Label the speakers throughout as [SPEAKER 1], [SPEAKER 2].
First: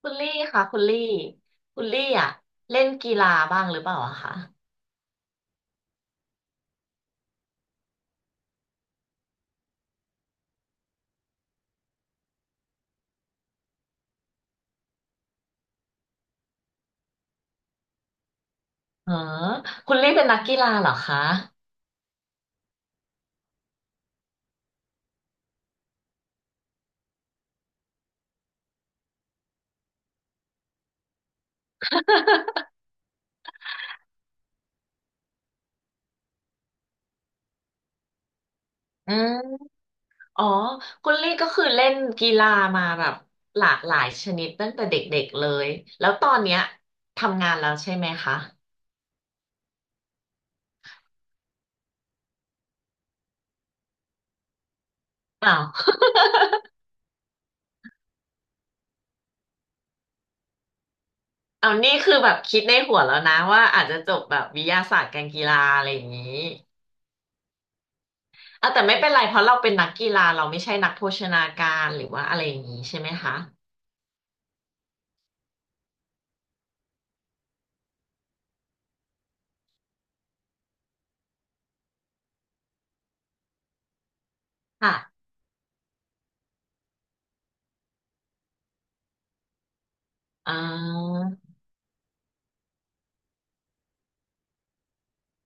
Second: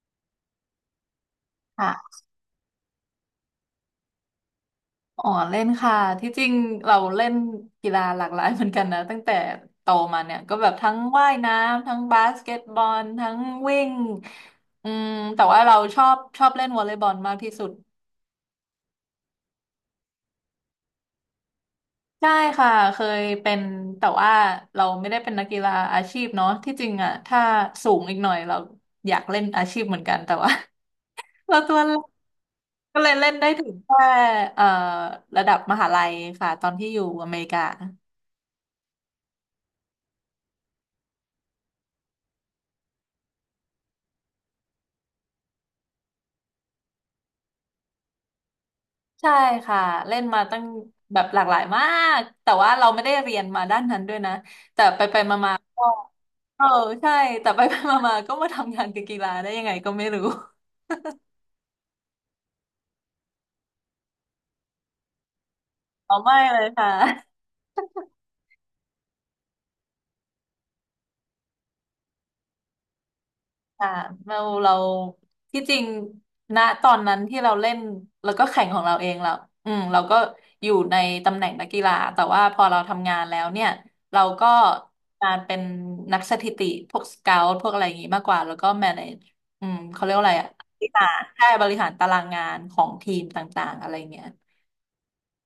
[SPEAKER 1] คุณลี่ค่ะคุณลี่คุณลี่
[SPEAKER 2] ค่ะ
[SPEAKER 1] อ่ะเล่นกีฬาบ้างหรือเปล่าอะคะ
[SPEAKER 2] อ๋อเล่นค่ะที่จริงเราเล่นกีฬาหลากหลายเหมือนกันนะตั้งแต่โตมาเนี่ยก็แบบทั้งว่ายน้ำทั้งบาสเกตบอลทั้งวิ่งอืมแต่ว่าเราชอบเล่นวอลเลย์บอลมากที่สุด
[SPEAKER 1] เออคุณลี่เป็นนักกีฬาเหรอคะ
[SPEAKER 2] ใช่ค่ะเคยเป็นแต่ว่าเราไม่ได้เป็นนักกีฬาอาชีพเนาะที่จริงอ่ะถ้าสูงอีกหน่อยเราอยากเล่นอาชีพเหมือนกันแต่ว่า เราตัวเล็กก็เลยเล่นได้ถึงแค่เอ่อระดับมหาลัยค่ะตอนที่อยู่อเมริกา
[SPEAKER 1] อืมอ๋อคุณลี่ก็คือเล่นกีฬามาแบบหลากหลายชนิดตั้งแต่เด็กๆเลยแล้วตอนเนี้ยทำงานแล้วใช่ไหมคะ
[SPEAKER 2] ใช่ค่ะเล่นมาตั้งแบบหลากหลายมากแต่ว่าเราไม่ได้เรียนมาด้านนั้นด้วยนะ
[SPEAKER 1] อ้าว
[SPEAKER 2] ก็ เออใช่แต่ไป ๆมาๆก็มาทำงานกับกีฬาได้ยังไงก็ไม่รู้
[SPEAKER 1] เอานี่คือแบบคิดในหัวแล้วนะว่าอาจจะจบแบบวิทยาศาสตร์การกีฬาอะไรอย่าง
[SPEAKER 2] อ๋อ
[SPEAKER 1] นี้
[SPEAKER 2] ไม่เลยค่ะ
[SPEAKER 1] เอาแต่ไม่เป็นไรเพราะเราเป็นนักกีฬาเราไม่ใช่นักโภชนาการหรือว่าอะไรอย่างนี้ใช่ไหมคะ
[SPEAKER 2] ค่ะเราเราที่จริงณตอนนั้นที่เราเล่นแล้วก็แข่งของเราเองเราอืมเราก็อยู่ในตำแหน่งนักกีฬาแต่ว่าพอเราทำงานแล้วเนี่ยเราก็
[SPEAKER 1] ค่ะ
[SPEAKER 2] มาเป็นนักสถิติพวกสเกาต์พวกอะไรอย่างงี้มากกว่าแล้วก็แมเนจอืมเขาเรียกว่าอะไรอะ
[SPEAKER 1] อ่
[SPEAKER 2] บริหารแค่
[SPEAKER 1] า
[SPEAKER 2] บริหารตารางงานของทีมต่างๆอะไรเงี้ย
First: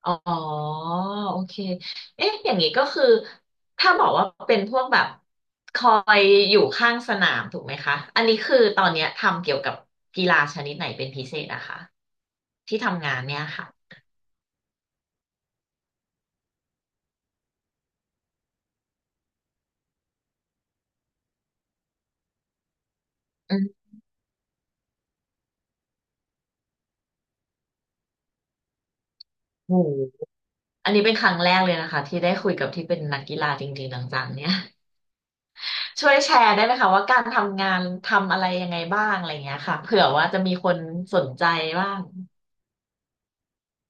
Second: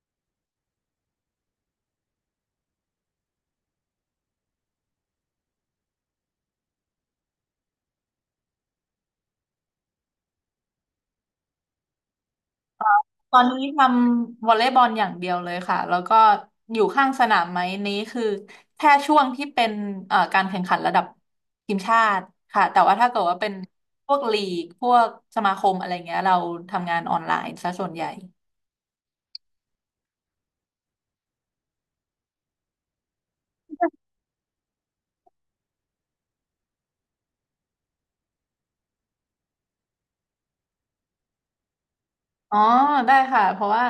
[SPEAKER 1] อ๋อโอเคเอ๊ะอย่างนี้ก็คือถ้าบอกว่าเป็นพวกแบบคอยอยู่ข้างสนามถูกไหมคะอันนี้คือตอนเนี้ยทำเกี่ยวกับกีฬาชนิดไหนเป็นพิเศษนะคะที่ทำงาน
[SPEAKER 2] ต
[SPEAKER 1] เนี่
[SPEAKER 2] อ
[SPEAKER 1] ย
[SPEAKER 2] นนี้
[SPEAKER 1] ค่ะ
[SPEAKER 2] ทำวอลเลย์บอลอย่างเดียวเลยค่ะแล้วก็อยู่ข้างสนามไหมนี้คือแค่ช่วงที่เป็นการแข่งขันระดับทีมชาติค่ะแต่ว่าถ้าเกิดว่าเป็น
[SPEAKER 1] อืม
[SPEAKER 2] พวกลีกพวกสมาคมอะไรเงี้ยเราทำงานออนไลน์ซะส่วนใหญ่
[SPEAKER 1] โหอันนี้เป็นครั้งแรกเลยนะคะที่ได้คุยกับที่เป็นนักกีฬาจริงๆจังๆเนี่ย ช่วยแชร์ได้ไหมคะว่าการทำงานทำอะไรยังไงบ้างอะไรอย่างเงี้ยค่ะเผื่อว่าจะมีคนสนใจบ้าง
[SPEAKER 2] อ๋อได้ค่ะเพราะว่า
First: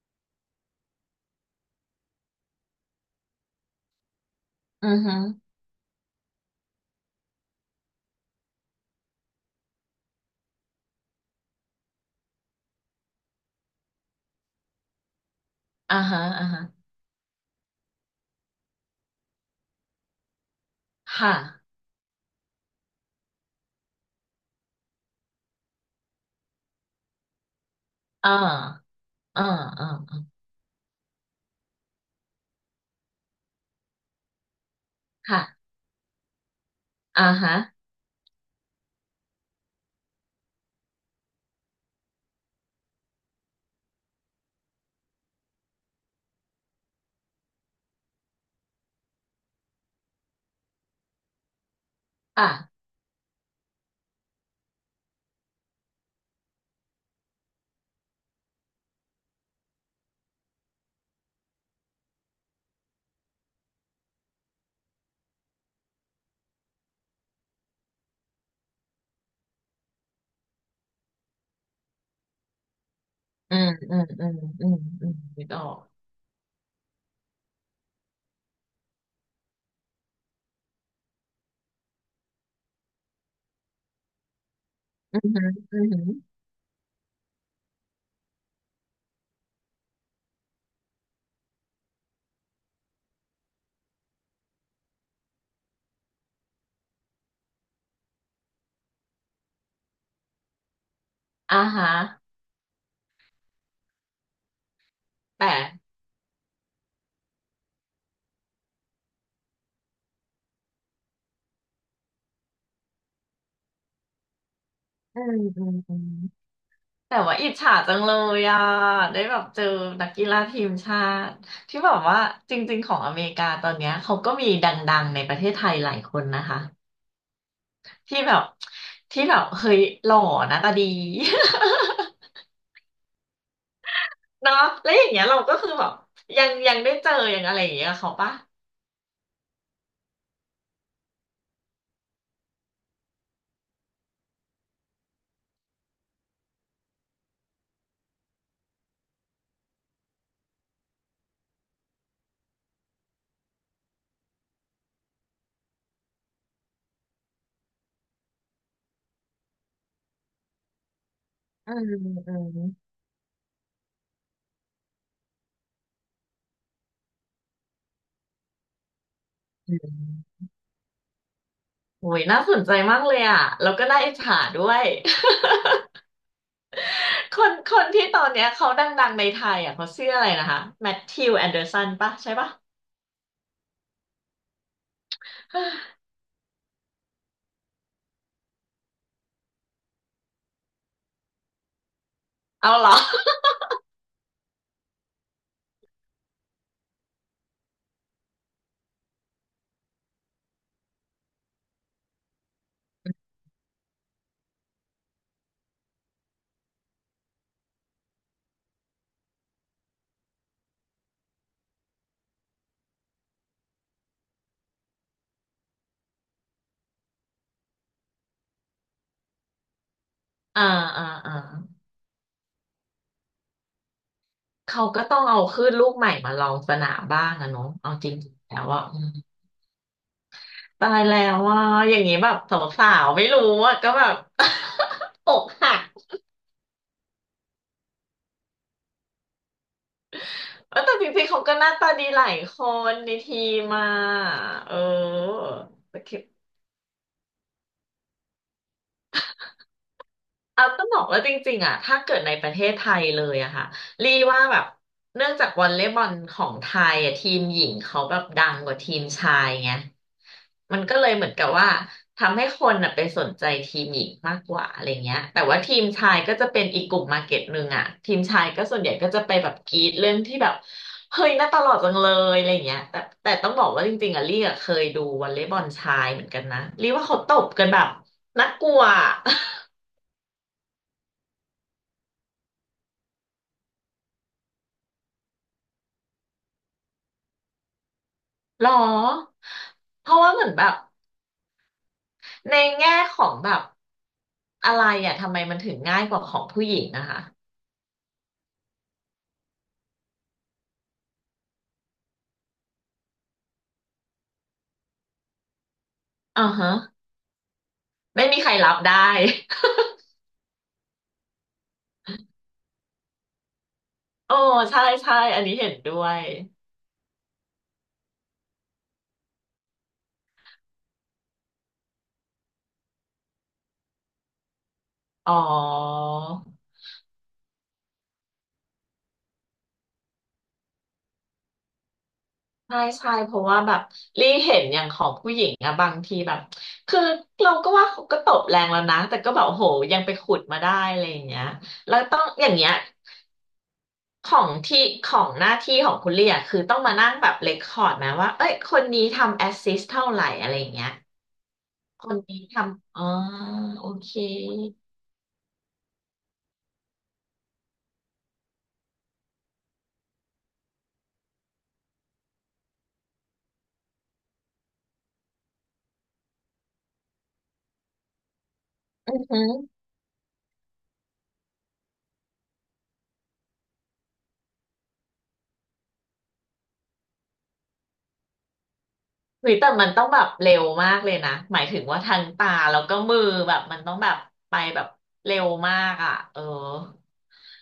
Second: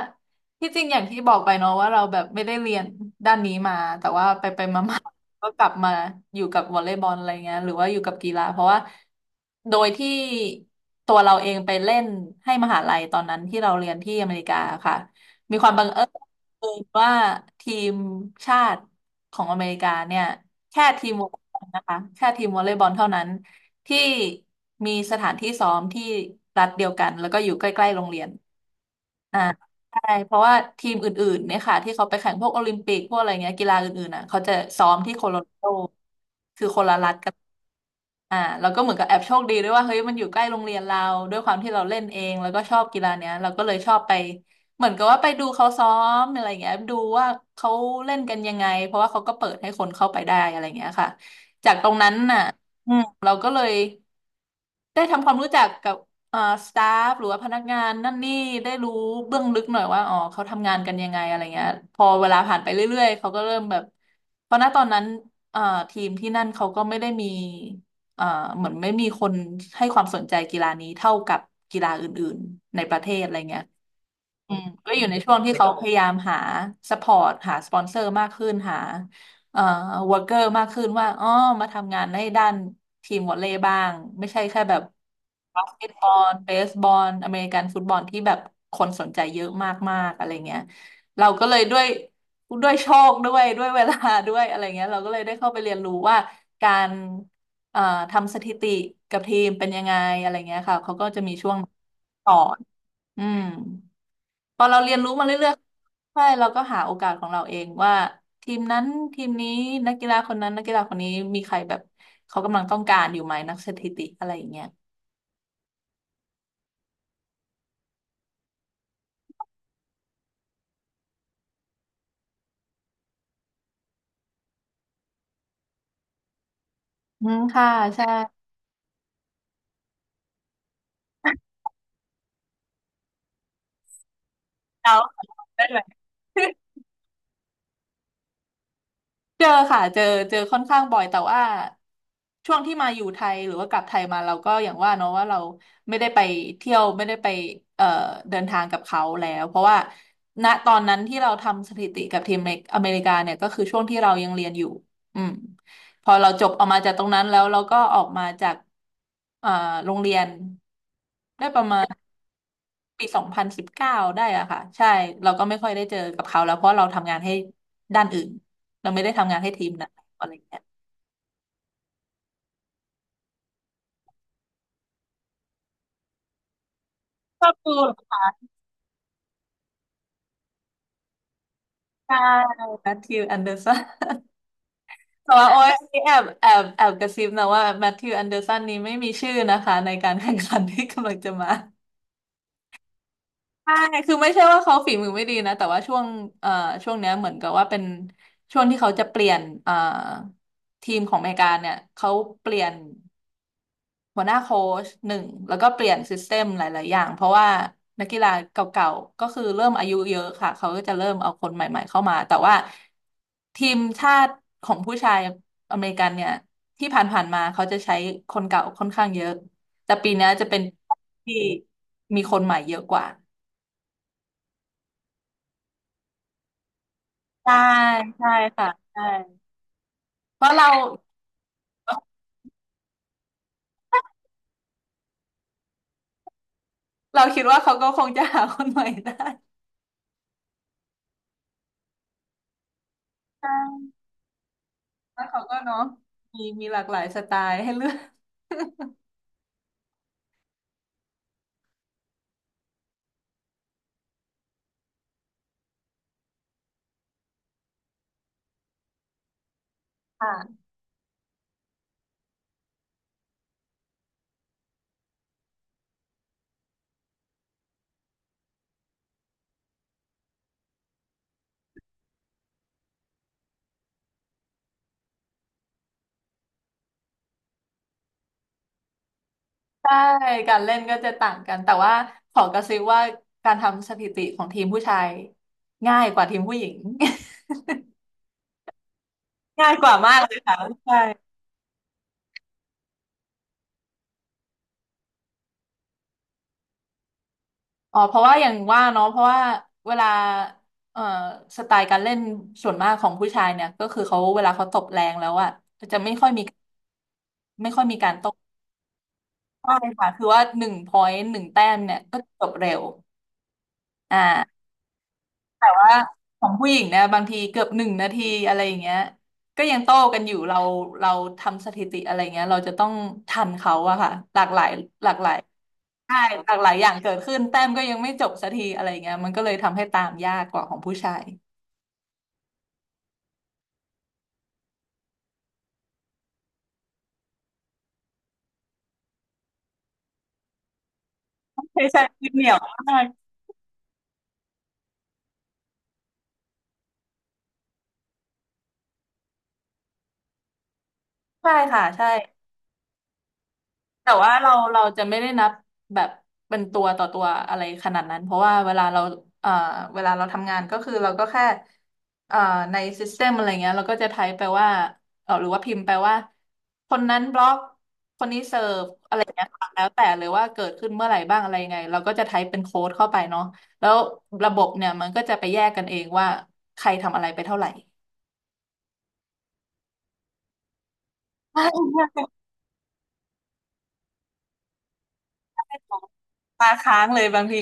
[SPEAKER 2] ที่จริงอย่างที่บอกไปเนาะว่าเราแบบไม่ได้เรียนด้านนี้มาแต่ว่าไปไปมา
[SPEAKER 1] อื อ
[SPEAKER 2] มา
[SPEAKER 1] ฮึ
[SPEAKER 2] ก็กลับมาอยู่กับวอลเลย์บอลอะไรเงี้ยหรือว่าอยู่กับกีฬาเพราะว่าโดยที่ตัวเราเองไปเล่นให้มหาลัยตอนนั้นที่เราเรียนที่อเมริกาค่ะมีความบัง
[SPEAKER 1] อ่า
[SPEAKER 2] เอิ
[SPEAKER 1] ฮะอ่าฮะ
[SPEAKER 2] ญว่าทีมชาติของอเมริกาเนี่ยแค่ทีมวอล
[SPEAKER 1] ค่ะ
[SPEAKER 2] เลย์บอลนะคะแค่ทีมวอลเลย์บอลเท่านั้นที่มีสถานที่ซ้อมที่รัฐเดียวกันแล้วก็อยู่ใกล้ๆโรงเรีย
[SPEAKER 1] อ่
[SPEAKER 2] น
[SPEAKER 1] า
[SPEAKER 2] อ่า
[SPEAKER 1] อ่า
[SPEAKER 2] ใช่
[SPEAKER 1] อ่า
[SPEAKER 2] เพราะว่าทีมอื่นๆเนี่ยค่ะที่เขาไปแข่งพวกโอลิมปิกพวกอะไรเงี้ยกีฬาอื่นๆอ่ะเขาจะซ้อมที่โคโลราโด
[SPEAKER 1] ค่ะ
[SPEAKER 2] คือคนละรัฐ
[SPEAKER 1] อ่า
[SPEAKER 2] กัน
[SPEAKER 1] ฮะ
[SPEAKER 2] อ่าแล้วก็เหมือนกับแอบโชคดีด้วยว่าเฮ้ยมันอยู่ใกล้โรงเรียนเราด้วยความที่เราเล่นเองแล้วก็ชอบกีฬาเนี้ยเราก็เลยชอบไปเหมือนกับว่าไปดูเขาซ้อมอะไรเงี้ยดูว่าเขาเล่นกันยังไงเพราะว่าเขาก็เปิดให้คนเข้าไปได้อะไรเงี้ยค่ะจากตรงนั้นน่ะ
[SPEAKER 1] ค่ะ
[SPEAKER 2] อืมเราก็เลย ได้ทำความรู้จักกับเอ่อสตาฟหรือว่าพนักงานนั่นนี่ได้รู้เบื้องลึกหน่อยว่าอ๋อเขาทำงานกันยังไงอะไรเงี้ยพอเวลาผ่านไปเรื่อยๆเขาก็เริ่มแบบเพราะณตอนนั้นเอ่อทีมที่นั่นเขาก็ไม่ได้มีเอ่อเหมือนไม่มีคนให้ความสนใจกีฬานี้เท่ากับกีฬาอื่นๆในประเทศอะไร
[SPEAKER 1] อื
[SPEAKER 2] เงี้ย
[SPEAKER 1] มอืมอืม
[SPEAKER 2] อืม
[SPEAKER 1] อืม
[SPEAKER 2] ก็อยู่
[SPEAKER 1] อืม
[SPEAKER 2] ในช่วง
[SPEAKER 1] นึก
[SPEAKER 2] ที่
[SPEAKER 1] ออ
[SPEAKER 2] เขา
[SPEAKER 1] ก
[SPEAKER 2] พยายามหาสปอร์ตหาสปอนเซอร์มากขึ้นหาเอ่อวอร์เกอร์มากขึ้นว่าอ๋อมาทำงานในด้านทีมวอลเลย์บ้างไม่ใช่แค่แบบ
[SPEAKER 1] อือหือ
[SPEAKER 2] บาส
[SPEAKER 1] อื
[SPEAKER 2] เก
[SPEAKER 1] อ
[SPEAKER 2] ต
[SPEAKER 1] หื
[SPEAKER 2] บ
[SPEAKER 1] อ
[SPEAKER 2] อลเบสบอลอเมริกันฟุตบอลที่แบบคนสนใจเยอะมากๆอะไรเงี้ยเราก็เลยด้วยด้วยโชคด้วยด้วยเวลาด้วยอะไรเงี้ยเราก็เลยได้เข้าไปเรียนรู้ว่าการเอ่อทำสถิติกับทีมเป็นยังไงอะไรเงี้ยค่ะเขาก็จะมีช่ว
[SPEAKER 1] อ่า
[SPEAKER 2] ง
[SPEAKER 1] ฮะ
[SPEAKER 2] สอนอืม พอเราเรียนรู้มา
[SPEAKER 1] แต่
[SPEAKER 2] เรื่อยๆใช่เราก็หาโอกาสของเราเองว่าทีมนั้นทีมนี้นักกีฬาคนนั้นนักกีฬาคนนี้มีใครแบบเขากำลังต้องการอยู่ไหมนักสถิติอะไรอย่างเงี้ย
[SPEAKER 1] อืมแต่ว่าอิจฉาจังเลยอ่ะได้แบบเจอนักกีฬาทีมชาติที่แบบว่าจริงๆของอเมริกาตอนเนี้ยเขาก็มีดังๆในประเทศไทยหลายคนนะคะ
[SPEAKER 2] อืมค่ะ ใช่
[SPEAKER 1] ที่แบบที่แบบเฮ้ยหล่อหน้าตาดี เนาะแล้
[SPEAKER 2] เรา
[SPEAKER 1] วอย่างเงี้ยเราก็
[SPEAKER 2] ได้
[SPEAKER 1] คือ
[SPEAKER 2] ไหม
[SPEAKER 1] แบบยังได้เจอยังอะไรอย่างเงี้ยกับเขาปะ
[SPEAKER 2] เจอค่ะ เจอเจอค่อนข้างบ่อยแต่ว่าช่วงที่มาอยู่ไทยหรือว่ากลับไทยมาเราก็อย่างว่าเนาะว่าเราไม่ได้ไปเที่ยวไม่ได้ไปเอ่อเดินทางกับเขาแล้วเพราะว่าณตอนนั้นที่เราทำสถิติกับทีมอเมริกาเนี่ยก็คือช่วงที่เรายังเรียนอยู่อืมพอเราจบออกมาจากตรงนั้นแล้วเราก็ออกมาจากเอ่อโรงเรียนได้ประ
[SPEAKER 1] อื
[SPEAKER 2] มาณ
[SPEAKER 1] มอืม
[SPEAKER 2] ปี2019ได้อะค่ะใช่เราก็ไม่ค่อยได้เจอกับเขาแล้วเพราะเราทำงานให้ด้านอื่นเราไม่ได้ทำงานให้ทีม
[SPEAKER 1] อื
[SPEAKER 2] นะอะไรอ
[SPEAKER 1] ม
[SPEAKER 2] ย่างเงี้ย
[SPEAKER 1] โอ้ยน่าสนใจมากเลยอ่ะแล้วก็น่าอิจฉาด้วย ค
[SPEAKER 2] ชอ
[SPEAKER 1] น
[SPEAKER 2] บดู
[SPEAKER 1] คน
[SPEAKER 2] เหร
[SPEAKER 1] ที่
[SPEAKER 2] อ
[SPEAKER 1] ตอนเนี้ยเขาดังๆในไทยอ่ะเขาชื่ออะไรนะคะแมทธิวแอนเดอร์สันปะ
[SPEAKER 2] ใช่
[SPEAKER 1] ใช่ปะ
[SPEAKER 2] แมทธิว แอนเดอร์สันแต่ว่าโอ้ยอัน นี้แอบกระซิบนะว่าแมทธิวแอนเดอร์สันนี้ไม่มีชื่อนะคะในการแข่งขันที่กำลังจะมา
[SPEAKER 1] เอาเหรอ
[SPEAKER 2] ใช่คือไม่ใช่ว่าเขาฝีมือไม่ดีนะแต่ว่าช่วงเอ่อช่วงเนี้ยเหมือนกับว่าเป็นช่วงที่เขาจะเปลี่ยนทีมของอเมริกาเนี่ยเขาเปลี่ยน หัวหน้าโค้ชหนึ่งแล้วก็เปลี่ยนซิสเต็มหลาย ๆ อย่างเพราะว่านักกีฬาเก่าๆก็คือเริ่มอายุเยอะค่ะเขาก็จะเริ่มเอาคนใหม่ ๆ เข้ามาแต่ว่าทีมชาติของผู้ชายอเมริกันเนี่ยที่ผ่าน ๆ มาเขาจะใช้คนเก่าค่อนข้างเยอะแต่ปีเนี้ยจะเป็น
[SPEAKER 1] อ่าอ่าอ่า
[SPEAKER 2] ที่มีคนใหม่เยอะกว่า
[SPEAKER 1] เขาก็ต้องเอาขึ้นลูกใหม่มาลองสนามบ้างอะ
[SPEAKER 2] ใช่
[SPEAKER 1] เนาะเอาจ
[SPEAKER 2] ใช่
[SPEAKER 1] ริงๆแล้ว
[SPEAKER 2] ค่ะ
[SPEAKER 1] ว่า
[SPEAKER 2] ใช่เพราะเรา
[SPEAKER 1] ตายแล้วว่าอย่างนี้แบบสาวๆไม่รู้อ่ะก็แบบ อกหัก
[SPEAKER 2] เราคิดว่าเขาก็คงจะหาคนใหม่ได้
[SPEAKER 1] เออแต่จริงๆเขาก็หน้าตาดีหลายคนในที
[SPEAKER 2] ใช
[SPEAKER 1] มมา
[SPEAKER 2] ่
[SPEAKER 1] เออ
[SPEAKER 2] แล้วเขาก็เนาะมีหลากหลายสไตล์ให้เลือก
[SPEAKER 1] เอาต้องบอกว่าจริงๆอ่ะถ้าเกิดในประเทศไทยเลยอะค่ะรีว่าแบบเนื่องจากวอลเลย์บอลของไทยอะทีมหญิงเขาแบบดังกว่าทีมชายไง
[SPEAKER 2] ค่ะ
[SPEAKER 1] มันก็เลยเหมือนกับว่าทำให้คนอะไปสนใจทีมหญิงมากกว่าอะไรเงี้ยแต่ว่าทีมชายก็จะเป็นอีกกลุ่มมาร์เก็ตหนึ่งอะทีมชายก็ส่วนใหญ่ก็จะไปแบบกรี๊ดเรื่องที่แบบเฮ้ยน่าตลอดจังเลยอะไรเงี้ยแต่ต้องบอกว่าจริงๆอะลี่อะเคยดูวอลเลย์บอลชายเหมือนกันนะรีว่าเขาตบกันแบบน่ากลัวอะ
[SPEAKER 2] ใช่การเล่นก็จะต่างกัน แต่ว่าขอกระซิบว่าการทำสถิติของทีมผู้ชายง่ายกว่าทีมผู้หญิง
[SPEAKER 1] หรอ
[SPEAKER 2] ง่ายกว่า
[SPEAKER 1] เพ
[SPEAKER 2] มา
[SPEAKER 1] ราะ
[SPEAKER 2] กเล
[SPEAKER 1] ว่าเหมือน
[SPEAKER 2] ย
[SPEAKER 1] แบบในแง่ของแบบอะไรอ่ะทำไมมันถึงง่ายกว่าของผู้หญิงนะคะ
[SPEAKER 2] อ๋อเพราะว่าอย่างว่าเนาะเพราะว่าเวลาเอ่อสไตล์การเล่นส่วนมากของผู้ชายเนี่ยก็คือเขาเวลาเขาตบแรงแล้วอะ
[SPEAKER 1] อ่าฮะไม่มีใครรับได้
[SPEAKER 2] ใช่ค่ะคือว่า1 พอยต์ 1 แต้มเนี่ยก็จบเร็วอ
[SPEAKER 1] โอ้
[SPEAKER 2] ่า
[SPEAKER 1] ใช่ใช่อันนี้เห็น
[SPEAKER 2] ว่า
[SPEAKER 1] ด้วย
[SPEAKER 2] ของผู้หญิงเนี่ยบางทีเกือบ1 นาทีอะไรอย่างเงี้ยก็ยังโต้กันอยู่เราทำสถิติอะไรเงี้ยเราจะต้องทันเขาอะค่ะหลากหลายหลากหลา
[SPEAKER 1] อ๋อ
[SPEAKER 2] ยใช่หลากหลายอย่างเกิดขึ้นแต้มก็ยังไม่จบสักทีอะไรเงี้ยมันก็เลยทำให้ตามยากกว่าของผู้ชาย
[SPEAKER 1] ใช่ใช่เพราะว่าแบบรีเห็นอย่างของผู้หญิงอะบางทีแบบคือเราก็ว่าเขาก็ตบแรงแล้วนะ แต่ก็แบบโอ้โหยังไปขุดมาได้อะไรอย่างเงี้ย
[SPEAKER 2] ใช่
[SPEAKER 1] แล้ว
[SPEAKER 2] ใช่
[SPEAKER 1] ต้อง
[SPEAKER 2] คือเห
[SPEAKER 1] อ
[SPEAKER 2] นี
[SPEAKER 1] ย่า
[SPEAKER 2] ย
[SPEAKER 1] ง
[SPEAKER 2] ว
[SPEAKER 1] เงี้ย
[SPEAKER 2] มาก
[SPEAKER 1] ของที่ของหน้าที่ของคุณเรียคือต้องมานั่งแบบเรคคอร์ดไหมว่าเอ้ยคนนี้ทำแอสซิสเท่าไหร่อะไรอย่างเงี้ย
[SPEAKER 2] ใช่ค่ะ
[SPEAKER 1] ค
[SPEAKER 2] ใช่
[SPEAKER 1] นนี้ทำอ๋อโอ
[SPEAKER 2] แต่
[SPEAKER 1] เค
[SPEAKER 2] ว่าเราจะไม่ได้นับแบบเป็นตัวต่อตัวอะไรขนาดนั้นเพราะว่าเวลาเราเอ่อเวลาเราทำงานก็คือเราก็แค่เอ่อในซิสเต็มอะไรเงี้ยเราก็จะไทป์ไปว่าเออหรือว่าพิมพ์ไปว่าคนนั้นบล็อกคนนี้เสิร์ฟ
[SPEAKER 1] อื
[SPEAKER 2] อะไร
[SPEAKER 1] อหื
[SPEAKER 2] เงี้
[SPEAKER 1] อ
[SPEAKER 2] ยค่ะแล้วแต่เลยว่าเกิดขึ้นเมื่อไหร่บ้างอะไรยังไงเราก็จะไทป์เป็นโค้ดเข้าไปเนาะแล้วระบบเนี่ยมันก็จะไปแยกกันเองว่าใครทำอะไรไปเท่าไหร่
[SPEAKER 1] หรือแต่มันต้องแบบเร็วมากเลยนะหมายถึงว่าทางตาแล้วก็มือแบบมันต้องแบบไปแบบเร็วมากอ่ะเออ
[SPEAKER 2] ตาค้างเลยบางที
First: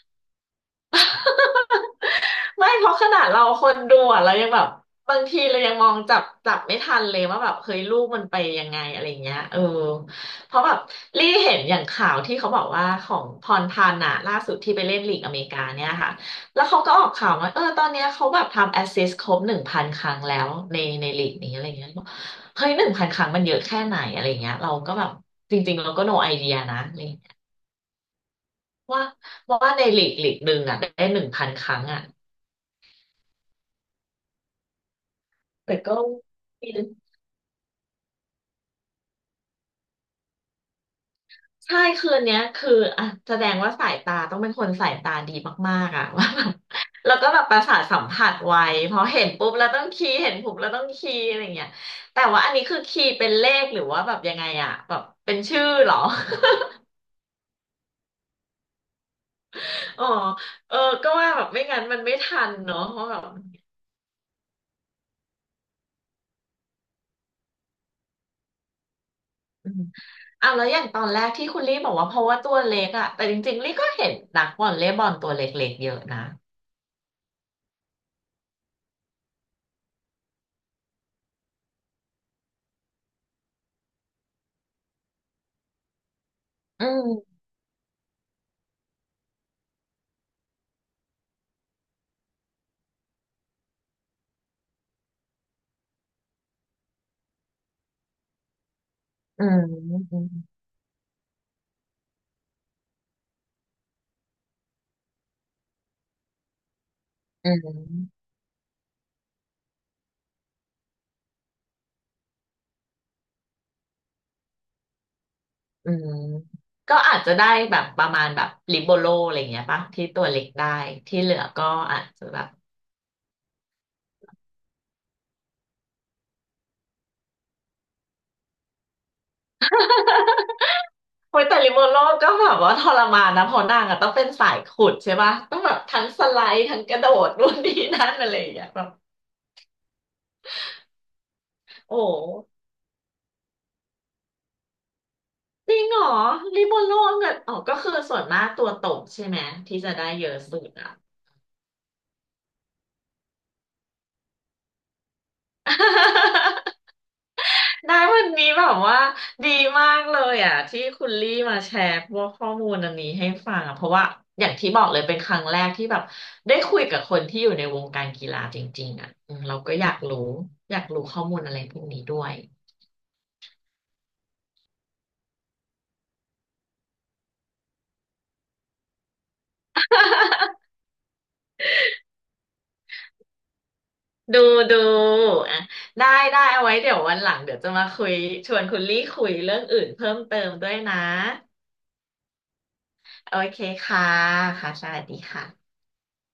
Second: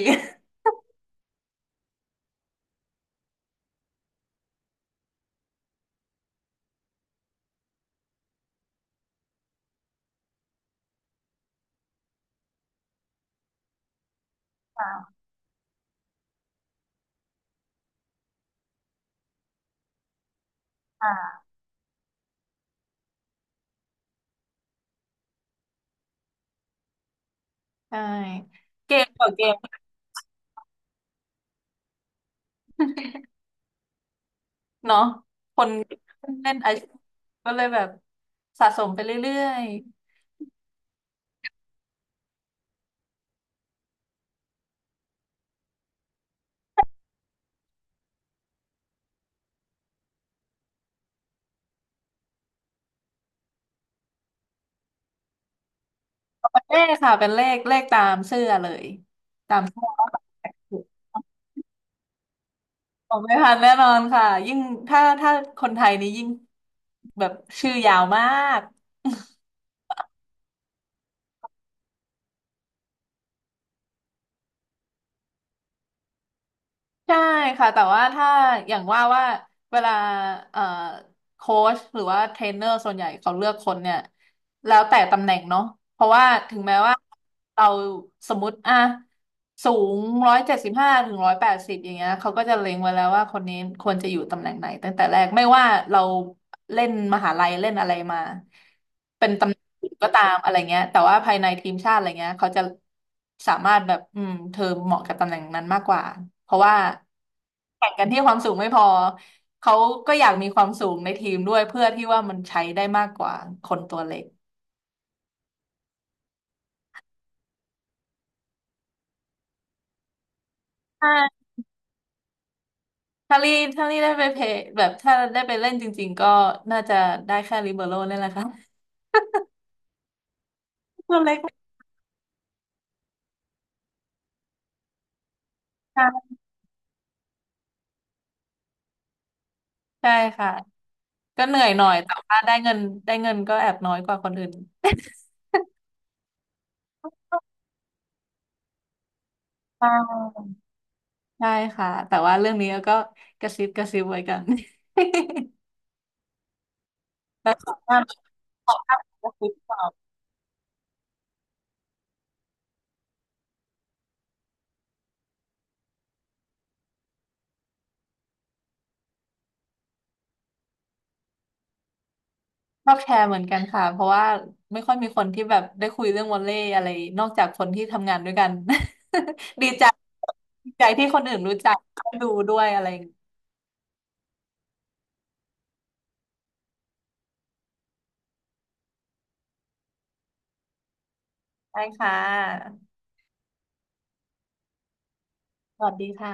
[SPEAKER 1] ไม่เพราะขนาดเราคนดูอ่ะเรายังแบบบางทีเรายังมองจับไม่ทันเลยว่าแบบเฮ้ยลูกมันไปยังไงอะไรเงี้ยเออเพราะแบบรี่เห็นอย่างข่าวที่เขาบอกว่าของพรพันธ์อะล่าสุดที่ ไป
[SPEAKER 2] อ่า
[SPEAKER 1] เล่นลีกอเมริกาเนี่ยค่ะแล้วเขาก็ออกข่าวว่าเออตอนเนี้ยเขาแบบทำแอสซิสต์ครบหนึ่งพันครั้งแล้วในลี
[SPEAKER 2] อ่า
[SPEAKER 1] กนี้อะไรเงี้ยบอกเฮ้ยหนึ่งพันครั้งมันเยอะแค่ไหนอะไรเงี้ยเราก็แบบจริงๆเราก็ no idea นะอะไรเงี้ย
[SPEAKER 2] ใช่เก
[SPEAKER 1] ว่า
[SPEAKER 2] มต่อเก
[SPEAKER 1] ว่าในลีกหนึ่งอะได้หนึ่งพันครั้งอะ
[SPEAKER 2] เนาะคน
[SPEAKER 1] แต่ก็
[SPEAKER 2] เล่นไอซ์ก็เลยแบบสะสมไปเรื่อย
[SPEAKER 1] ใช่คืนเนี้ยคืออ่ะแสดงว่าสายตาต้องเป็นคนสายตาดีมากๆอ่ะ ว่าแบบแล้วก็แบบประสาทสัมผัสไวเพราะเห็นปุ๊บแล้วต้องคีย์เห็นปุ๊บแล้วต้องคีย์อะไรเงี้ยแต่ว่าอันนี้คือคีย์เป็นเลขหรือว่าแบบยังไงอ่ะแบบเป็นชื่อเหรอ
[SPEAKER 2] ๆเป็นเลขค่ะเป็นเลขเลขตามเสื้อเลยตามเสื้อ
[SPEAKER 1] อ๋อเออก็ว่าแบบไม่งั้นมันไม่ทันเนาะเพราะ
[SPEAKER 2] ผ
[SPEAKER 1] แบ
[SPEAKER 2] ม
[SPEAKER 1] บ
[SPEAKER 2] ไม่ทันแน่นอนค่ะยิ่งถ้าคนไทยนี่ยิ่งแบบชื่อยาวมาก
[SPEAKER 1] อืมอ่ะแล้วอย่างตอนแรกที่คุณลี่บอกว่าเพราะว่าตัวเล็กอ่ะแต่จริงๆลี่ก็เห็นนักวอลเลย์บอลตัวเล็กๆเยอะนะ
[SPEAKER 2] ใช่ค่ะแต่ว่าถ้าอย่างว่าว่าเวลาเอ่อโค้ชหรือว่าเทรนเนอร์ส่วนใหญ่เขาเลือกคนเนี่ย แล้วแต่ตำแหน่งเนาะเพราะว่าถึงแม้
[SPEAKER 1] อื
[SPEAKER 2] ว่า
[SPEAKER 1] ม
[SPEAKER 2] เราสมมติอ่ะสูง175 ถึง 180อย่างเงี้ยเขาก็จะเล็งไว้แล้วว่าคนนี้ควรจะอยู่ตำแหน่งไหนตั้งแต่แรกไม่ว่าเราเล่นมหาลัยเล่นอะไรมาเป็น
[SPEAKER 1] อื
[SPEAKER 2] ตำแห
[SPEAKER 1] ม
[SPEAKER 2] น่งอื่นก็
[SPEAKER 1] อื
[SPEAKER 2] ตา
[SPEAKER 1] ม
[SPEAKER 2] มอะไรเงี้ยแต่ว่าภายในทีมชาติอะไรเงี้ยเขาจะสามารถแบบอืมเธอเหมาะกับตำแหน่งนั้นมากกว่าเพราะว่า
[SPEAKER 1] อื
[SPEAKER 2] แข่งกันที่
[SPEAKER 1] ม
[SPEAKER 2] ความสูงไม่พอเขาก็อยากมีความสูงในทีมด้วยเพื่อที่ว่ามันใช้ได้มากกว่าคนตัวเล็ก
[SPEAKER 1] อืมก็อาจจะได้แบบประมาณแบบลิโบโลอะไรอย่างเงี้ยปะที่ตัวเล็กได้
[SPEAKER 2] ถ้า
[SPEAKER 1] ที่เหลือก็อาจจะแบบ
[SPEAKER 2] ถ้าลี่ถ้าลี่ได้ไปเพลย์แบบถ้าได้ไปเล่นจริงๆก็น่าจะได้แค่ลิเบโร่นี่แหละค่ะตัวเล็
[SPEAKER 1] โอ้
[SPEAKER 2] ก
[SPEAKER 1] ยแต่
[SPEAKER 2] ม
[SPEAKER 1] ลิโบโลก็แบบว่าทรมานนะเพราะนางอะต้องเป็นสายขุดใช่ปะต้องแบบทั้
[SPEAKER 2] า
[SPEAKER 1] งสไล
[SPEAKER 2] ก
[SPEAKER 1] ด์ทั้งกระโดดนู่นนี่นั่นอะไรอย่างเงี้ยแบบ
[SPEAKER 2] ใช่ค่ะก็เหนื่อยหน่อ
[SPEAKER 1] โอ้
[SPEAKER 2] ยแต่ว่าได้เงินได้เงินก็แอบน้อยกว่าคนอื่น
[SPEAKER 1] จริงเหรอลิโบโลเนี่ยอ๋อก็คือส่วนมากตัวตกใช่ไหมที่
[SPEAKER 2] ใช
[SPEAKER 1] จะได้เยอะ
[SPEAKER 2] ่
[SPEAKER 1] สุดอ่ะ
[SPEAKER 2] ใช่ค่ะแต่ว่าเรื่องนี้ก็กระซิบกระซิบไว้กัน แล้ว ขอบค
[SPEAKER 1] ได้วันนี้แบ
[SPEAKER 2] ขอ
[SPEAKER 1] บ
[SPEAKER 2] บ
[SPEAKER 1] ว่า
[SPEAKER 2] กระซิ
[SPEAKER 1] ดี
[SPEAKER 2] บตอ
[SPEAKER 1] มา
[SPEAKER 2] บ
[SPEAKER 1] กเลยอ่ะที่คุณลี่มาแชร์พวกข้อมูลอันนี้ให้ฟังอ่ะเพราะว่าอย่างที่บอกเลยเป็นครั้งแรกที่แบบได้คุยกับคนที่อยู่ในวงการกีฬาจริงๆอ่ะอืมเราก็อยากรู้ข้อมูลอะไรพวกนี้ด้วย
[SPEAKER 2] ชอบแชร์เหมือนกันค่ะเพราะว่าไม่ค่อยมีคนที่แบบได้คุยเรื่องวอลเลย์อะไรนอกจากคนที่ทำงานด้วยกัน ดีใจดีใจที่คนอื่นรู้จักได้ดูด้วยอะไร
[SPEAKER 1] ดูดูอ่ะได้ได้เอาไว้เดี๋ยววันหลังเดี๋ยวจะมาคุยชวนคุณลี่คุยเรื่องอื่นเพิ่มเติมด้วยนะ
[SPEAKER 2] ได้ค่ะ
[SPEAKER 1] โอเคค่ะค่ะสวัสดีค่ะ
[SPEAKER 2] สวัสดีค่ะ